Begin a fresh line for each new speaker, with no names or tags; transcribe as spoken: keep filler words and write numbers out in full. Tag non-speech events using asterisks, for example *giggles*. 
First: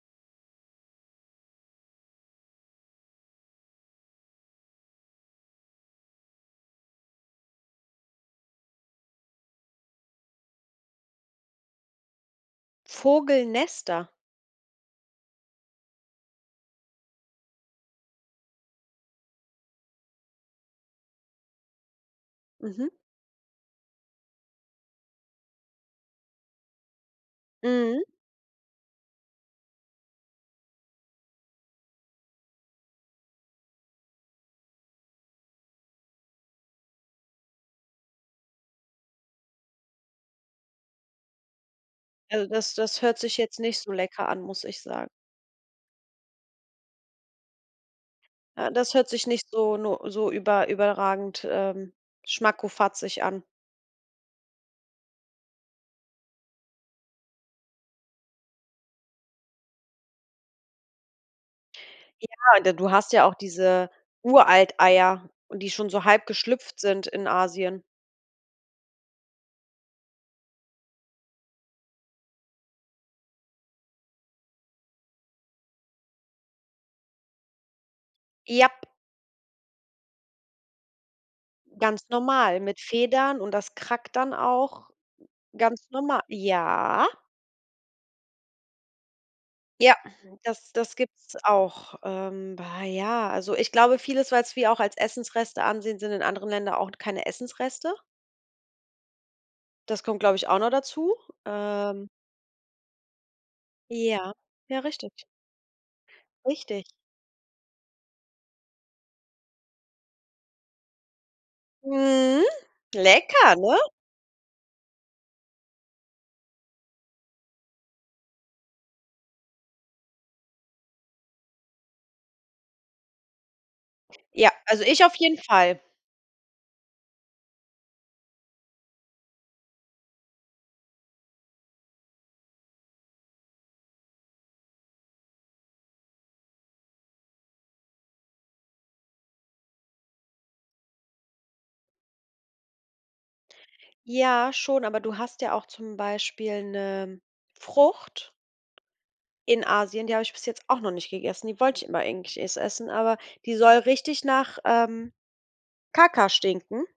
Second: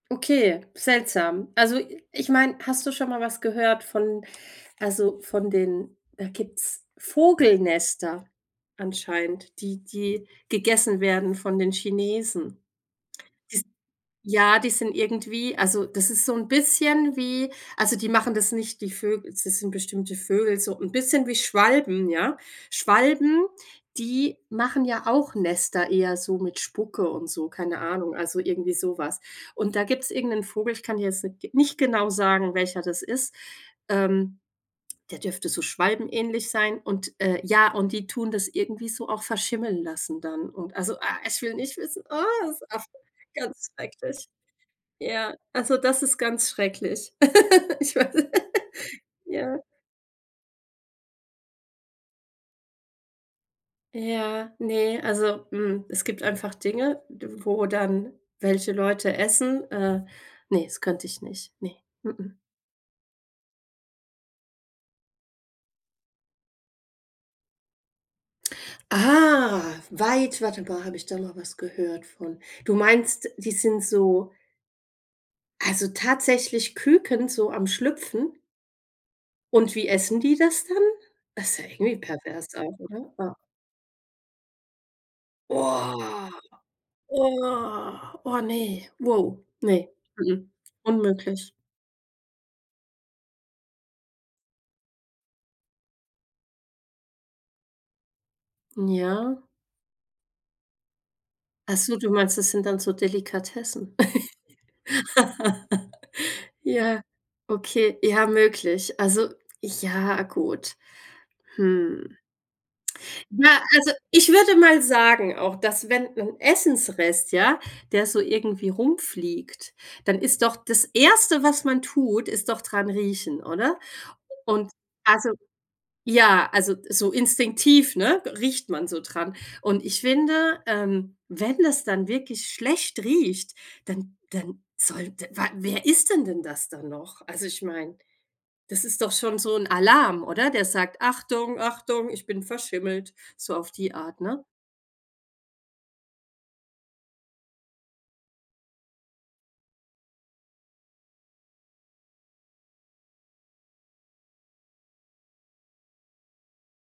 Okay, seltsam. Also, i ich meine, hast du schon mal was gehört von also, von den da gibt's Vogelnester anscheinend, die die gegessen werden von den Chinesen. Die s
Vogelnester?
ja, die sind irgendwie also, das ist so 'n bisschen wie also, die machen das nicht die Vögel das sind bestimmte Vögel, so 'n bisschen wie Schwalben, ja.
Mhm.
Schwalben, die machen ja auch Nester eher so mit Spucke und so, keine
Mhm.
Ahnung, also irgendwie so was. Und da gibt's irgend 'nen Vogel, ich kann dir jetzt n nicht genau sagen, welcher das ist, ähm, der dürfte so schwalbenähnlich sein und, äh, ja, und die tun das irgendwie so auch verschimmeln lassen dann. Und, also, ah, ich will nicht wissen, ah,
Also,
es
das
auf
das hört sich jetzt
ganz
nicht so lecker
schrecklich.
an, muss ich sagen.
Ja, also das ist ganz schrecklich. *laughs* Ich weiß,
Äh, das
*giggles*
hört sich nicht
ja.
so no so über überragend, ähm, schmackkofazig an.
Ja, ne, also, mhm, es gibt einfach Dinge, d wo dann welche Leute essen. Äh. Ne, das könnte ich nicht, ne. M-m.
Ja, und d du hast ja auch diese Uralteier, die schon so halb geschlüpft sind in Asien.
Ah. Weit warte mal, habe ich da mal was gehört von? Du meinst, die sind so also, tatsächlich Küken so am Schlüpfen?
Japp.
Und wie essen die das dann? Das ist ja irgendwie
Ganz
pervers
normal
auch,
mit
oder? Ah.
Federn und das krackt dann auch g ganz norma
Oh,
Ja.
oh, oh ne, wow, ne.
Ja,
M-m,
das das gibt's
unmöglich.
auch. Ähm. Bah, ja, also ich glaube vieles, was wir auch als Essensreste ansehen, sind in anderen Ländern auch t keine Essensreste.
Mhm, ja.
Das kommt, glaube ich, auch noch dazu.
Ach so,
Ähm.
du meinst, das sind dann so Delikatessen.
Ja, ja, richtig.
*laughs*
Richtig.
Ja, okay, ja, möglich. Also, ja, gut. Hm.
Mhm. Lecker,
Ja,
ne?
also, ich würde mal sagen auch, dass wenn wenn 'n Essensrest, ja, der so irgendwie rumfliegt, dann ist doch das Erste was man tut, ist doch dran riechen, oder?
Ja,
Und,
also ich auf
also
jeden Fall.
ja, also, so instinktiv, ne, riecht man so dran. Und ich finde, ähm, wenn das dann wirklich schlecht riecht, dann dann sollte wa wer isst denn denn das dann noch? Also, ich meine, das ist doch schon so 'n Alarm, oder? Der sagt: „Achtung, Achtung, ich bin verschimmelt!“, so auf die Art, ne?
Ja, schon, aber du hast ja auch zum Beispiel 'ne Frucht in Asien, die habe ich bis jetzt auch noch nicht gegessen. Die wollte ich immer eigentlich es essen, aber die soll richtig nach, ähm, Kacka stinken.